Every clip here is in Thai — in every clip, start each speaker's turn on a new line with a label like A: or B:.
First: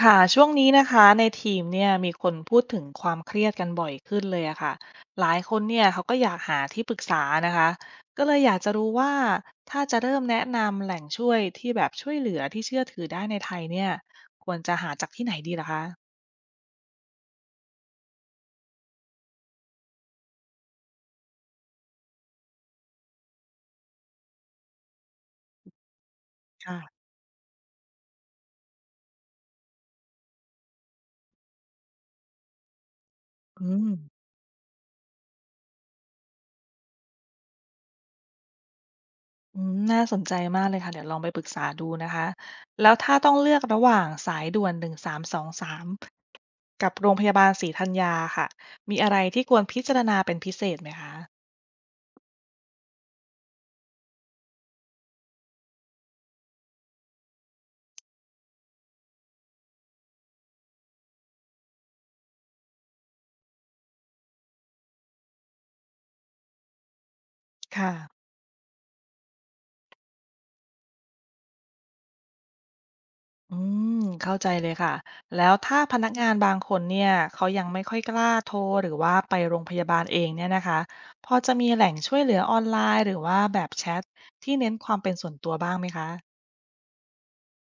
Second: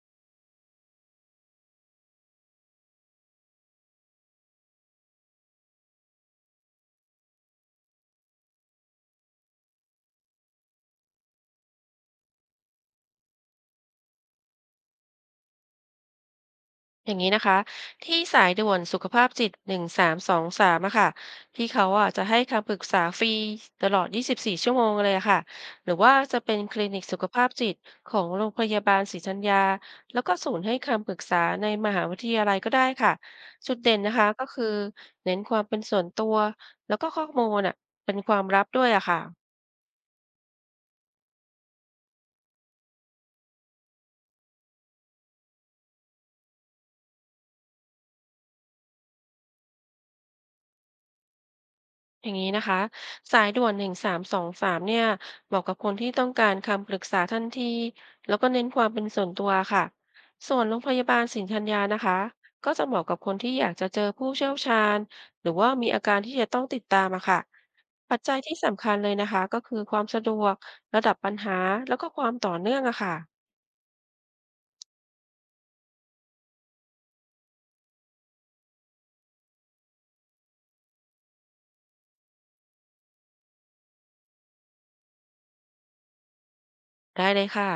A: ค่ะช่วงนี้นะคะในทีมเนี่ยมีคนพูดถึงความเครียดกันบ่อยขึ้นเลยอะค่ะหลายคนเนี่ยเขาก็อยากหาที่ปรึกษานะคะก็เลยอยากจะรู้ว่าถ้าจะเริ่มแนะนำแหล่งช่วยที่แบบช่วยเหลือที่เชื่อถือได้ในไทยเนี่ยควรจะหาจากที่ไหนดีล่ะคะ
B: อย่างนี้นะคะที่สายด่วนสุขภาพจิตหนึ่งสามสองสามอะค่ะที่เขาอะจะให้คำปรึกษาฟรีตลอด24 ชั่วโมงเลยอะค่ะหรือว่าจะเป็นคลินิก
A: ค่ะ
B: สุขภาพจิตของโรงพยาบาลศรีธัญญาแล้วก็ศูนย์ให้คำปรึกษาในมหาวิทยาลัยก็ได้ค่ะ
A: อื
B: จุด
A: ม
B: เด่นนะคะก็คือเน้นความเป็นส่วนตัวแล้วก็ข้อมูลอะเป็นความลับด้วยอะค่ะ
A: อืมน่าสนใจมากเลยค่ะเดี๋ยวลองไปปรึกษาดูนะคะแล้วถ้าต้องเลือกระหว่างสายด่วนหนึ่งสามสองสามกับโรงพยาบาลศรีธัญญาค่ะมีอะไรที่ควรพิจารณาเป็นพิเศษไหมคะ
B: อย่างนี้นะคะสายด่วนหนึ่งสามสองสามเนี่ยเหมาะกับคนที่ต้องการคำปรึกษาทันทีแล้วก็เน้นความเป็นส่วนตัวค่ะส่วนโรงพยาบาลสินธัญญานะคะก็จะเหมาะกับคนที่อยากจะเจอผู้เชี่ยวชาญหรือว่ามีอาการที่จะต้องติดตามอะค่ะ
A: ค่ะ
B: ปัจจัยที่สำคัญเลยนะคะก็คือความสะดวกระดับปัญหาแล้วก็ความต่อเนื่องอะค่ะ
A: อืมเข้าใจเลยค่ะแล้วถ้าพนักงานบางคนเนี่ยเขายังไม่ค่อยกล้าโทรหรือว่าไปโรงพยาบาลเองเนี่ยนะคะพอจะมีแหล่งช่วยเหลือออนไลน์หรือว่าแบบแชทที่เน้นความเป็นส่วนตัวบ้างไหมคะ
B: ได้เลยค่ะ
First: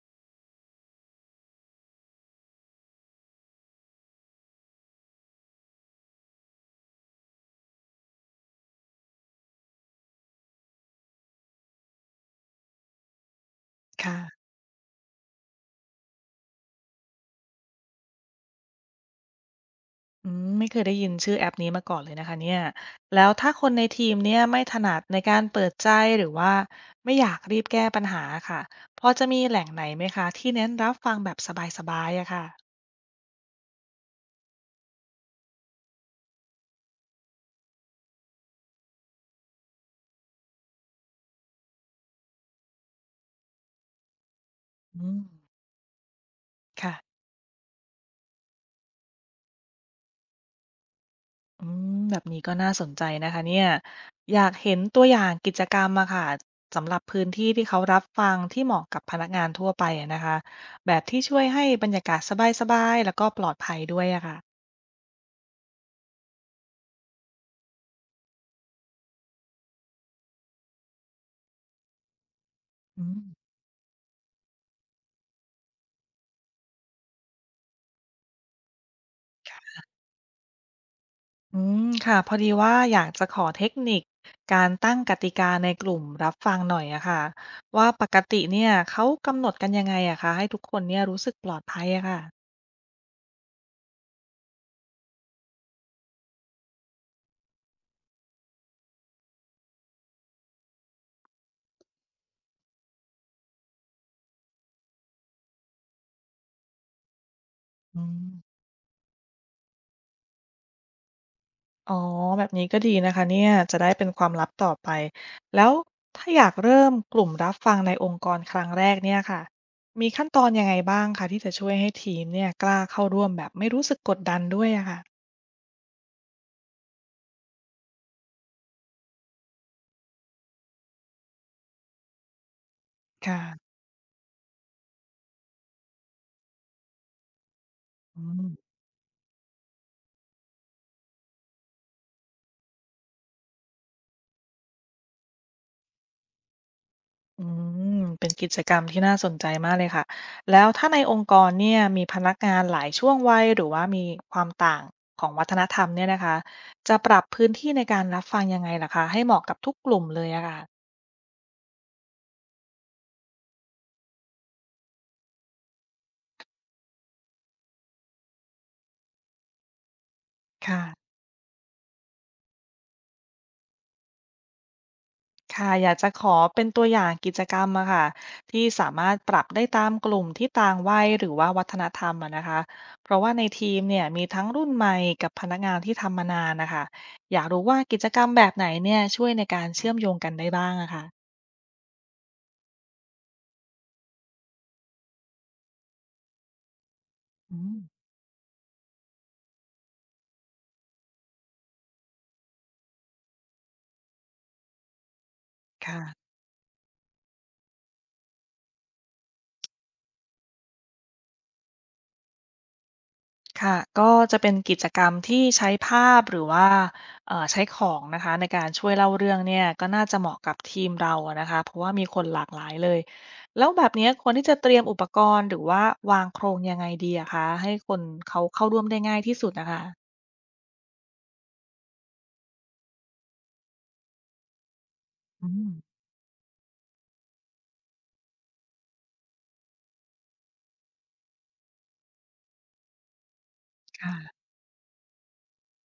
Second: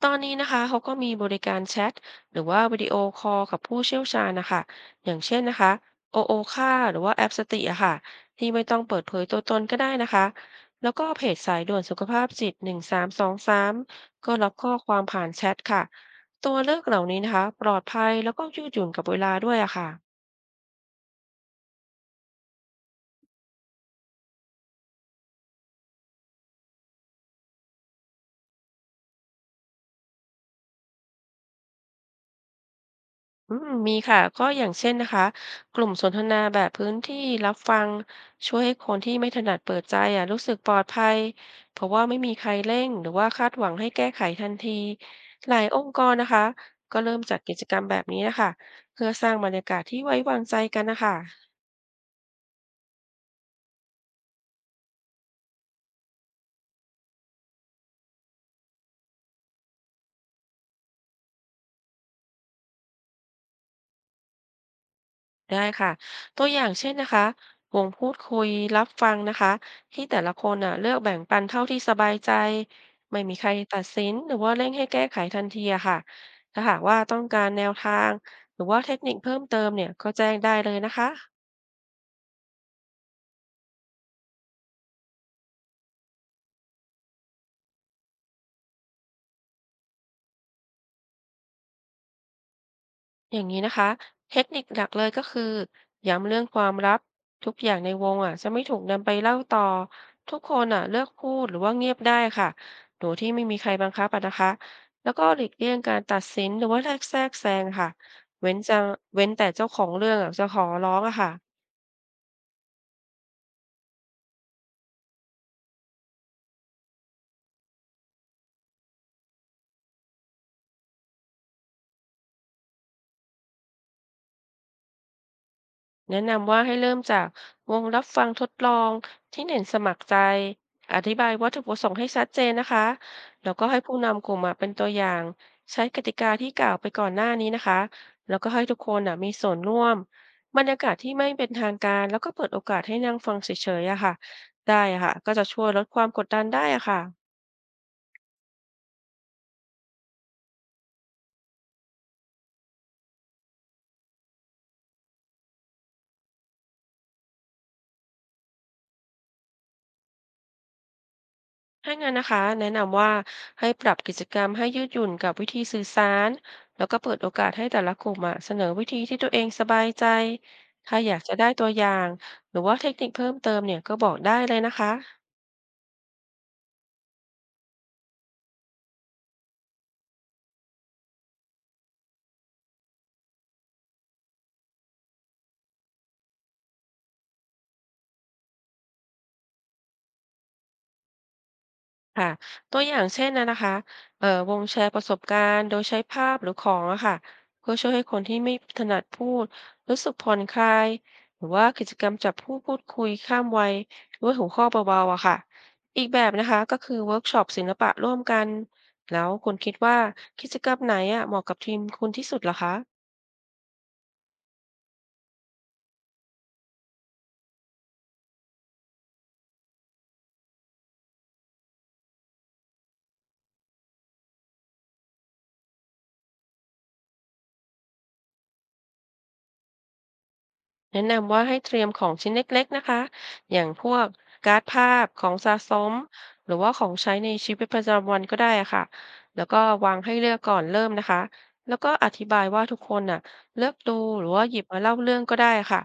B: ตอนนี้นะคะเขาก็มีบริการแชทหรือว่าวิดีโอคอลกับผู้เชี่ยวชาญนะคะ อย่างเช่นนะคะโอโอค่าหรือว่าแอปสติอะค่ะที่ไม่ต้องเปิดเผยตัวตนก็ได้นะคะแล้วก็เพจสายด่วนสุขภาพจิตหนึ่งสามสองสามก็
A: ค่ะ
B: รับข้อความผ่านแชทค่ะตัวเลือกเหล่านี้นะคะปลอดภัยแล้วก็ยืดหยุ่นกับเวลาด้วยอะค่ะ
A: อืมไม่เคยได้ยินชื่อแอปนี้มาก่อนเลยนะคะเนี่ยแล้วถ้าคนในทีมเนี่ยไม่ถนัดในการเปิดใจหรือว่าไม่อยากรีบแก้ปัญหาค่ะพอจะมีแหล่งไหนไหมคะที่เน้นรับฟังแบบสบายๆอะค่ะ
B: อืมมีค่ะก็อย่างเช่นนะคะกลุ่มสนทนาแบบพื้นที่รับฟังช่วยให้คนที่ไม่ถนัดเปิดใจอ่ะรู้สึกปลอดภัยเพราะว่าไม่มีใครเร่งหรือว่าคาดหวังให้แก้ไขทันที
A: อืม
B: หลายองค์กรนะคะก็เริ่ม
A: ค่ะ
B: จัดกิจกรรมแบบนี้นะคะเพื่อสร้างบรรยากาศที่ไว้วางใจกันนะคะ
A: อืมแบบนี้ก็น่าสนใจนะคะเนี่ยอยากเห็นตัวอย่างกิจกรรมอะค่ะสำหรับพื้นที่ที่เขารับฟังที่เหมาะกับพนักงานทั่วไปอะนะคะแบบที่ช่วยให้บรรยากาศสบายๆแล้วก็ปลอดภัยด้วยอะค่ะ
B: ได้ค่ะตัวอย่างเช่นนะคะวงพูดคุยรับฟังนะคะที่แต่ละคนอ่ะเลือกแบ่งปันเท่าที่สบายใจ
A: อื
B: ไม่
A: ม
B: มีใครตัดสินหรือว่าเร่งให้แก้ไขทันทีอะค่ะถ้าหากว่าต้องการแนวทางหรือว่าเทคนิคเพิ่มเติมเนี่ยก็แจ้งได้เลยนะคะ
A: อืมค่ะพอดีว่าอยากจะขอเทคนิคการตั้งกติกาในกลุ่มรับฟังหน่อยอะค่ะว่าปกติเนี่ยเขากำหนดกันยังไงอะคะให้ทุกคนเนี่ยรู้สึกปลอดภัยอะค่ะ
B: อย่างนี้นะคะเทคนิคหลักเลยก็คือย้ำเรื่องความลับทุกอย่างในวงอ่ะจะไม่ถูกนำไปเล่าต่อทุกคนอ่ะเลือกพูดหรือว่าเงียบได้ค่ะโดยที่ไม่มีใครบังคับอะนะคะแล้วก็หลีกเลี่ยงการตัดสินหรือว่าแทรกแซงค่ะ
A: อื
B: เว้น
A: ม
B: จะเว้นแต่เจ้าของเรื่องอ่ะจะขอร้องอะค่ะ
A: อ๋อแบบนี้ก็ดีนะคะเนี่ยจะได้เป็นความลับต่อไปแล้วถ้าอยากเริ่มกลุ่มรับฟังในองค์กรครั้งแรกเนี่ยค่ะมีขั้นตอนยังไงบ้างคะที่จะช่วยให้ทีมเนี่ยกล้าเข้าร่วมแบบไม่รู้สึกกดดันด้วยอะค่ะ
B: แนะนำว่าให้เริ่มจากวงรับฟังทดลองที่เน้นสมัครใจอธิบายวัตถุประสงค์ให้ชัดเจนนะคะแล้วก็
A: ค่ะ
B: ให้ผู้นำกลุ่มอะเป็นตัวอย่างใช้กติกาที่กล่าวไปก่อนหน้านี้นะคะ
A: อื
B: แล้ว
A: ม
B: ก็ให้ทุกคนอะมีส่วนร่วมบรรยากาศที่ไม่เป็นทางการแล้วก็เปิดโอกาสให้นั่งฟังเฉยๆอะค่ะได้อะค่ะก็จะช่วยลดความกดดันได้อะค่ะ
A: อืมเป็นกิจกรรมที่น่าสนใจมากเลยค่ะแล้วถ้าในองค์กรเนี่ยมีพนักงานหลายช่วงวัยหรือว่ามีความต่างของวัฒนธรรมเนี่ยนะคะจะปรับพื้นที่ในการรับฟังยังไงล่ะคะให้เหมาะกับทุกกลุ่มเลยอะค่ะ
B: ถ้างั้นนะคะแนะนำว่าให้ปรับกิจกรรมให้ยืดหยุ่นกับวิธีสื่อสารแล้วก็เปิดโอกาสให้แต่ละกลุ่มอะเสนอวิธีที่ตัวเองสบายใจ
A: ค่ะ
B: ถ้าอยากจะได้ตัวอย่างหรือว่าเทคนิคเพิ่มเติมเนี่ยก็บอกได้เลยนะคะ
A: ค่ะอยากจะขอเป็นตัวอย่างกิจกรรมอะค่ะที่สามารถปรับได้ตามกลุ่มที่ต่างวัยหรือว่าวัฒนธรรมอะนะคะเพราะว่าในทีมเนี่ยมีทั้งรุ่นใหม่กับพนักงานที่ทำมานานนะคะอยากรู้ว่ากิจกรรมแบบไหนเนี่ยช่วยในการเชื่อมโยงกันได้บ้างอะค่ะ
B: ค่ะตัวอย่างเช่นนะคะวงแชร์ประสบการณ์โดยใช้ภาพหรือของอะค่ะ
A: อื
B: เพื่อช่วยให้
A: ม
B: คนที่ไม่ถนัดพูดรู้สึกผ่อนคลายหรือว่ากิจกรรมจับผู้พูดคุยข้ามวัยด้วยหัวข้อเบาๆอะค่ะ
A: ค่ะ
B: อีกแบบนะคะก็คือเวิร์กช็อปศิลปะร่วมกันแล้วคุณคิดว่ากิจกรรมไหนอะเหมาะกับทีมคุณที่สุดเหรอคะ
A: ค่ะก็จะเป็นกิจกรรมที่ใช้ภาพหรือว่าใช้ของนะคะในการช่วยเล่าเรื่องเนี่ยก็น่าจะเหมาะกับทีมเราอะนะคะเพราะว่ามีคนหลากหลายเลยแล้วแบบเนี้ยควรที่จะเตรียมอุปกรณ์หรือว่าวางโครงยังไงดีอะคะให้คนเขาเข้าร่วมได้ง่ายที่สุดนะคะ
B: แนะนำว่าให้เตรียมของชิ้นเล็กๆนะคะอย่างพวกการ์ดภาพของ
A: อื
B: สะส
A: ม
B: มหรือว่าของใช้ในชีวิตประจำวันก็ได้อะค่ะแล้วก็วางให้เลือกก่อนเริ่มนะคะแล้วก็อธิบายว่าทุกคนน่ะเลือกดูหรือว่า
A: ค่ะ
B: หยิบมาเล่าเรื่องก็ได้ค่ะ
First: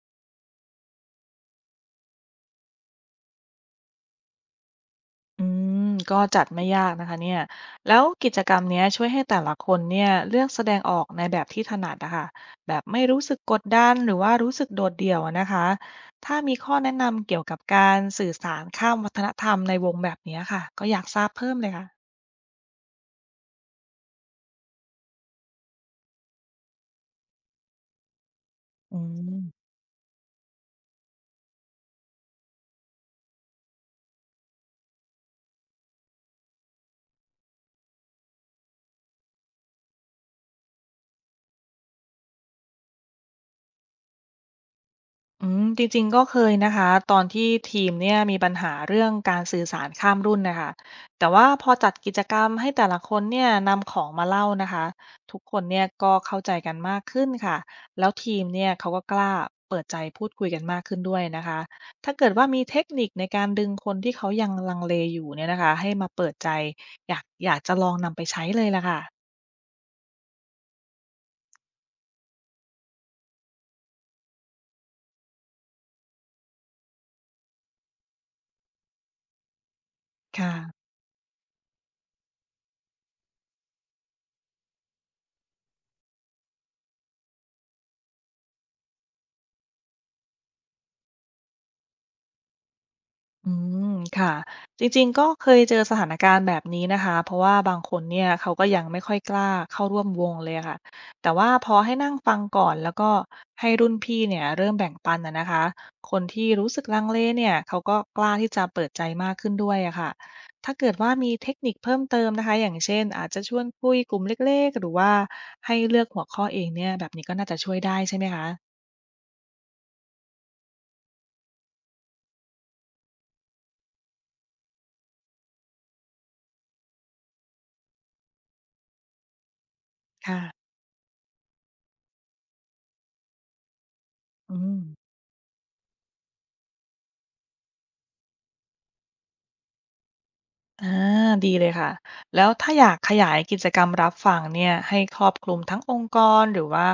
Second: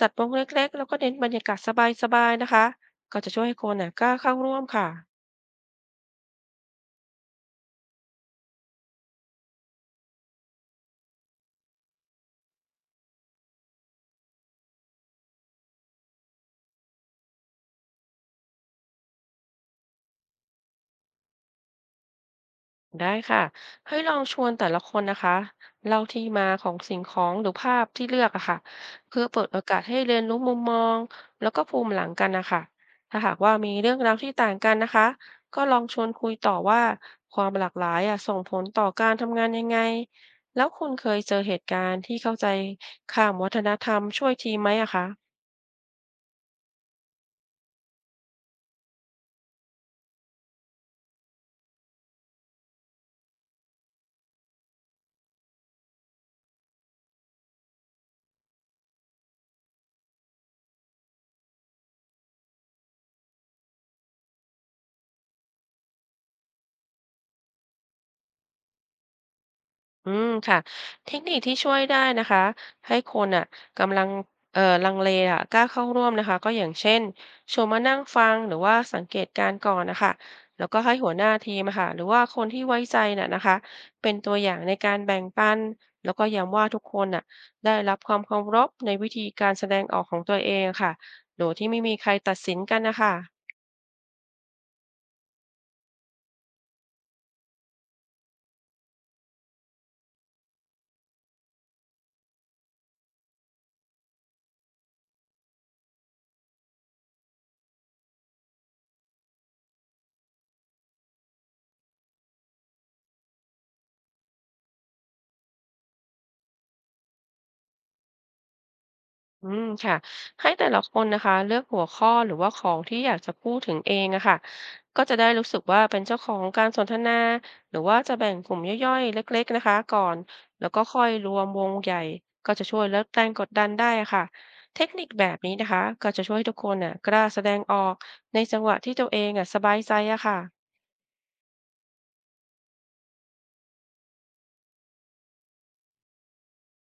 B: จัดวงเล็กๆแล้วก็เน้นบรรยากาศสบายๆนะคะก็จะช่วยให้คนน่ะกล้าเข้าร่วมค่ะ
A: อืม ก็จัดไม่ยากนะคะเนี่ยแล้วกิจกรรมเนี้ยช่วยให้แต่ละคนเนี่ยเลือกแสดงออกในแบบที่ถนัดนะคะ แบบไม่รู้สึกกดดันหรือว่ารู้สึกโดดเดี่ยวอะนะคะ ถ้ามีข้อแนะนำเกี่ยวกับการสื่อสารข้ามวัฒนธรรมในวงแบบเนี้ยค่ะ ก็อยากทราบเพิ่มเลยค่ะ
B: ได้ค่ะให้ลองชวนแต่ละคนนะคะเล่าที่มาของสิ่งของหรือภาพที่เลือกอะค่ะ
A: อื
B: เพื่อเปิ
A: ม
B: ดโอกาสให้เรียนรู้มุมมองแล้วก็ภูมิหลังกันนะคะถ้าหากว่ามีเรื่องราวที่ต่างกันนะคะก็ลองชวนคุยต่อว่าความหลากหลายอะส่งผลต่อการทำงานยังไงแล้วคุณเคยเจอเหตุการณ์ที่เข้าใจข้ามวัฒนธรรมช่วยทีมไหมอะคะ
A: อืมจริงๆก็เคยนะคะตอนที่ทีมเนี่ยมีปัญหาเรื่องการสื่อสารข้ามรุ่นนะคะแต่ว่าพอจัดกิจกรรมให้แต่ละคนเนี่ยนำของมาเล่านะคะทุกคนเนี่ยก็เข้าใจกันมากขึ้นค่ะแล้วทีมเนี่ยเขาก็กล้าเปิดใจพูดคุยกันมากขึ้นด้วยนะคะถ้าเกิดว่ามีเทคนิคในการดึงคนที่เขายังลังเลอยู่เนี่ยนะคะให้มาเปิดใจอยากจะลองนำไปใช้เลยล่ะค่ะ
B: อืมค่ะเทคนิคที่ช่วยได้นะคะให้คนอ่ะกำลังลังเลอะกล้าเข้าร่วมนะคะก็อย่างเช่นชวนมานั่งฟังหรือว่าสังเกตการณ์ก่อนนะคะ
A: ค่ะ
B: แล้วก็ให้หัวหน้าทีมอะค่ะหรือว่าคนที่ไว้ใจน่ะนะคะเป็นตัวอย่างในการแบ่งปันแล้วก็ย้ำว่าทุกคนน่ะได้รับความเคารพในวิธีการแสดงออกของตัวเองค่ะโดยที่ไม่มีใครตัดสินกันนะคะ
A: อืมค่ะจริงๆก็เคยเจอสถานการณ์แบบนี้นะคะเพราะว่าบางคนเนี่ยเขาก็ยังไม่ค่อยกล้าเข้าร่วมวงเลยค่ะแต่ว่าพอให้นั่งฟังก่อนแล้วก็ให้รุ่นพี่เนี่ยเริ่มแบ่งปันนะคะคนที่รู้สึกลังเลเนี่ยเขาก็กล้าที่จะเปิดใจมากขึ้นด้วยอะค่ะถ้าเกิดว่ามีเทคนิคเพิ่มเติมนะคะอย่างเช่นอาจจะชวนคุยกลุ่มเล็กๆหรือว่าให้เลือกหัวข้อเองเนี่ยแบบนี้ก็น่าจะช่วยได้ใช่ไหมคะ
B: อืมค่ะให้แต่ละคนนะคะเลือกหัวข้อหรือว่าของที่อยากจะพูดถึงเองอะค่ะก็จะได้รู้สึกว่าเป็นเจ้าของการสนทนาหรือว่าจะแบ่งกลุ่มย่อยๆเล็กๆนะคะก่อนแล้
A: ค่ะ
B: วก็ค่อยรวมวงใหญ่ก็จะช่วยลดแรงกดดันได้อะค่ะ
A: อื
B: เทคนิค
A: ม
B: แบบนี้นะคะก็จะช่วยให้ทุกคนน่ะกล้าแสดงออกในจังหวะที่ตัวเองอะสบายใจอะค่ะ
A: อาดีเลยค่ะแล้วถ้าอยากขยายกิจกรรมรับฟังเนี่ยให้ครอบคลุมทั้งองค์กรหรือว่า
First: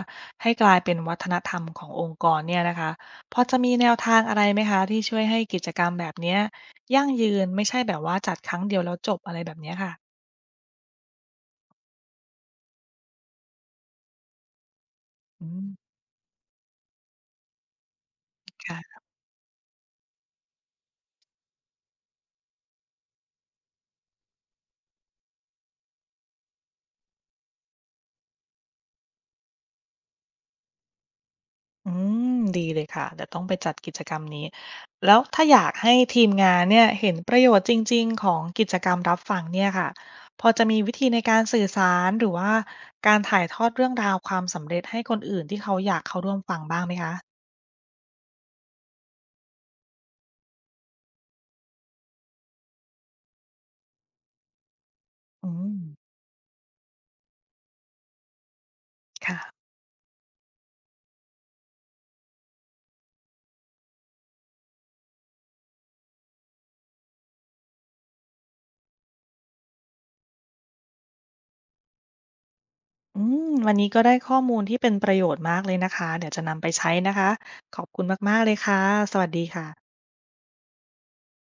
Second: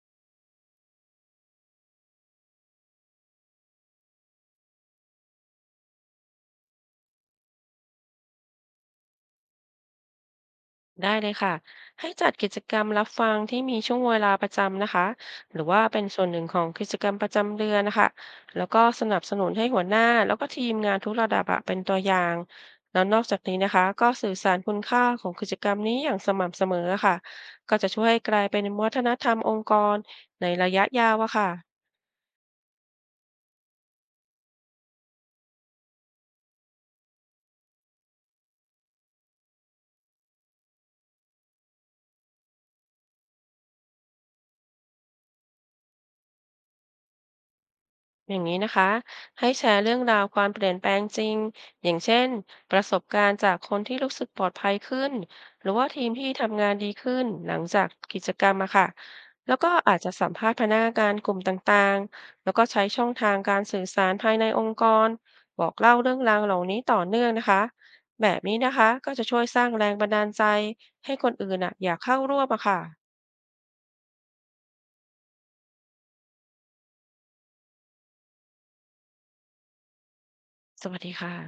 A: ให้กลายเป็นวัฒนธรรมขององค์กรเนี่ยนะคะพอจะมีแนวทางอะไรไหมคะที่ช่วยให้กิจกรรมแบบเนี้ยยั่งยืนไม่ใช่แบบว่าจัดครั้งเดียวแล้วจบอะไรแบบเนี้ยค่ะ
B: ได้เลยค่ะให้จัดกิจกรรมรับฟังที่มีช่วงเวลาประจำนะคะ
A: อื
B: หรื
A: ม
B: อว่าเป็นส่วนหนึ่งของกิจกรรมประจำเดือนนะคะแล้ว
A: ค่
B: ก็
A: ะ
B: สนับสนุนให้หัวหน้าแล้วก็ทีมงานทุกระดับอะเป็นตัวอย่างแล้วนอกจากนี้นะคะก็สื่อสารคุณค่าของกิจกรรมนี้อย่างสม่ำเสมอค่ะก็จะช่วยให้กลายเป็นวัฒนธรรมองค์กรในระยะยาวอะค่ะ
A: อืมดีเลยค่ะเดี๋ยวต้องไปจัดกิจกรรมนี้แล้วถ้าอยากให้ทีมงานเนี่ยเห็นประโยชน์จริงๆของกิจกรรมรับฟังเนี่ยค่ะพอจะมีวิธีในการสื่อสารหรือว่าการถ่ายทอดเรื่องราวความสำเร็จให้คนอื่นที่เขาอยากเข้าร่วมฟังบ้างไหมคะ
B: อย่างนี้นะคะให้แชร์เรื่องราวความเปลี่ยนแปลงจริงอย่างเช่นประสบการณ์จากคนที่รู้สึกปลอดภัยขึ้น
A: อื
B: หรือ
A: ม
B: ว่าทีมที่ทำงานดีขึ้นหลังจากกิจกรรมอะค่ะแล้ว
A: ค่ะ
B: ก็อาจจะสัมภาษณ์พนักงานกลุ่มต่างๆแล้วก็ใช้ช่องทางการสื่อสารภายในองค์กรบอกเล่าเรื่องราวเหล่านี้ต่อเนื่องนะคะแบบนี้นะคะก็จะช่วยสร้างแรงบันดาลใจให้คนอื่นอะอยากเข้าร่วมอะค่ะ
A: อืมวันนี้ก็ได้ข้อมูลที่เป็นประโยชน์มากเลยนะคะเดี๋ยวจะนำไปใช้นะคะขอบคุณมากๆเลยค่ะสวัสดีค่ะ
B: สวัสดีค่ะ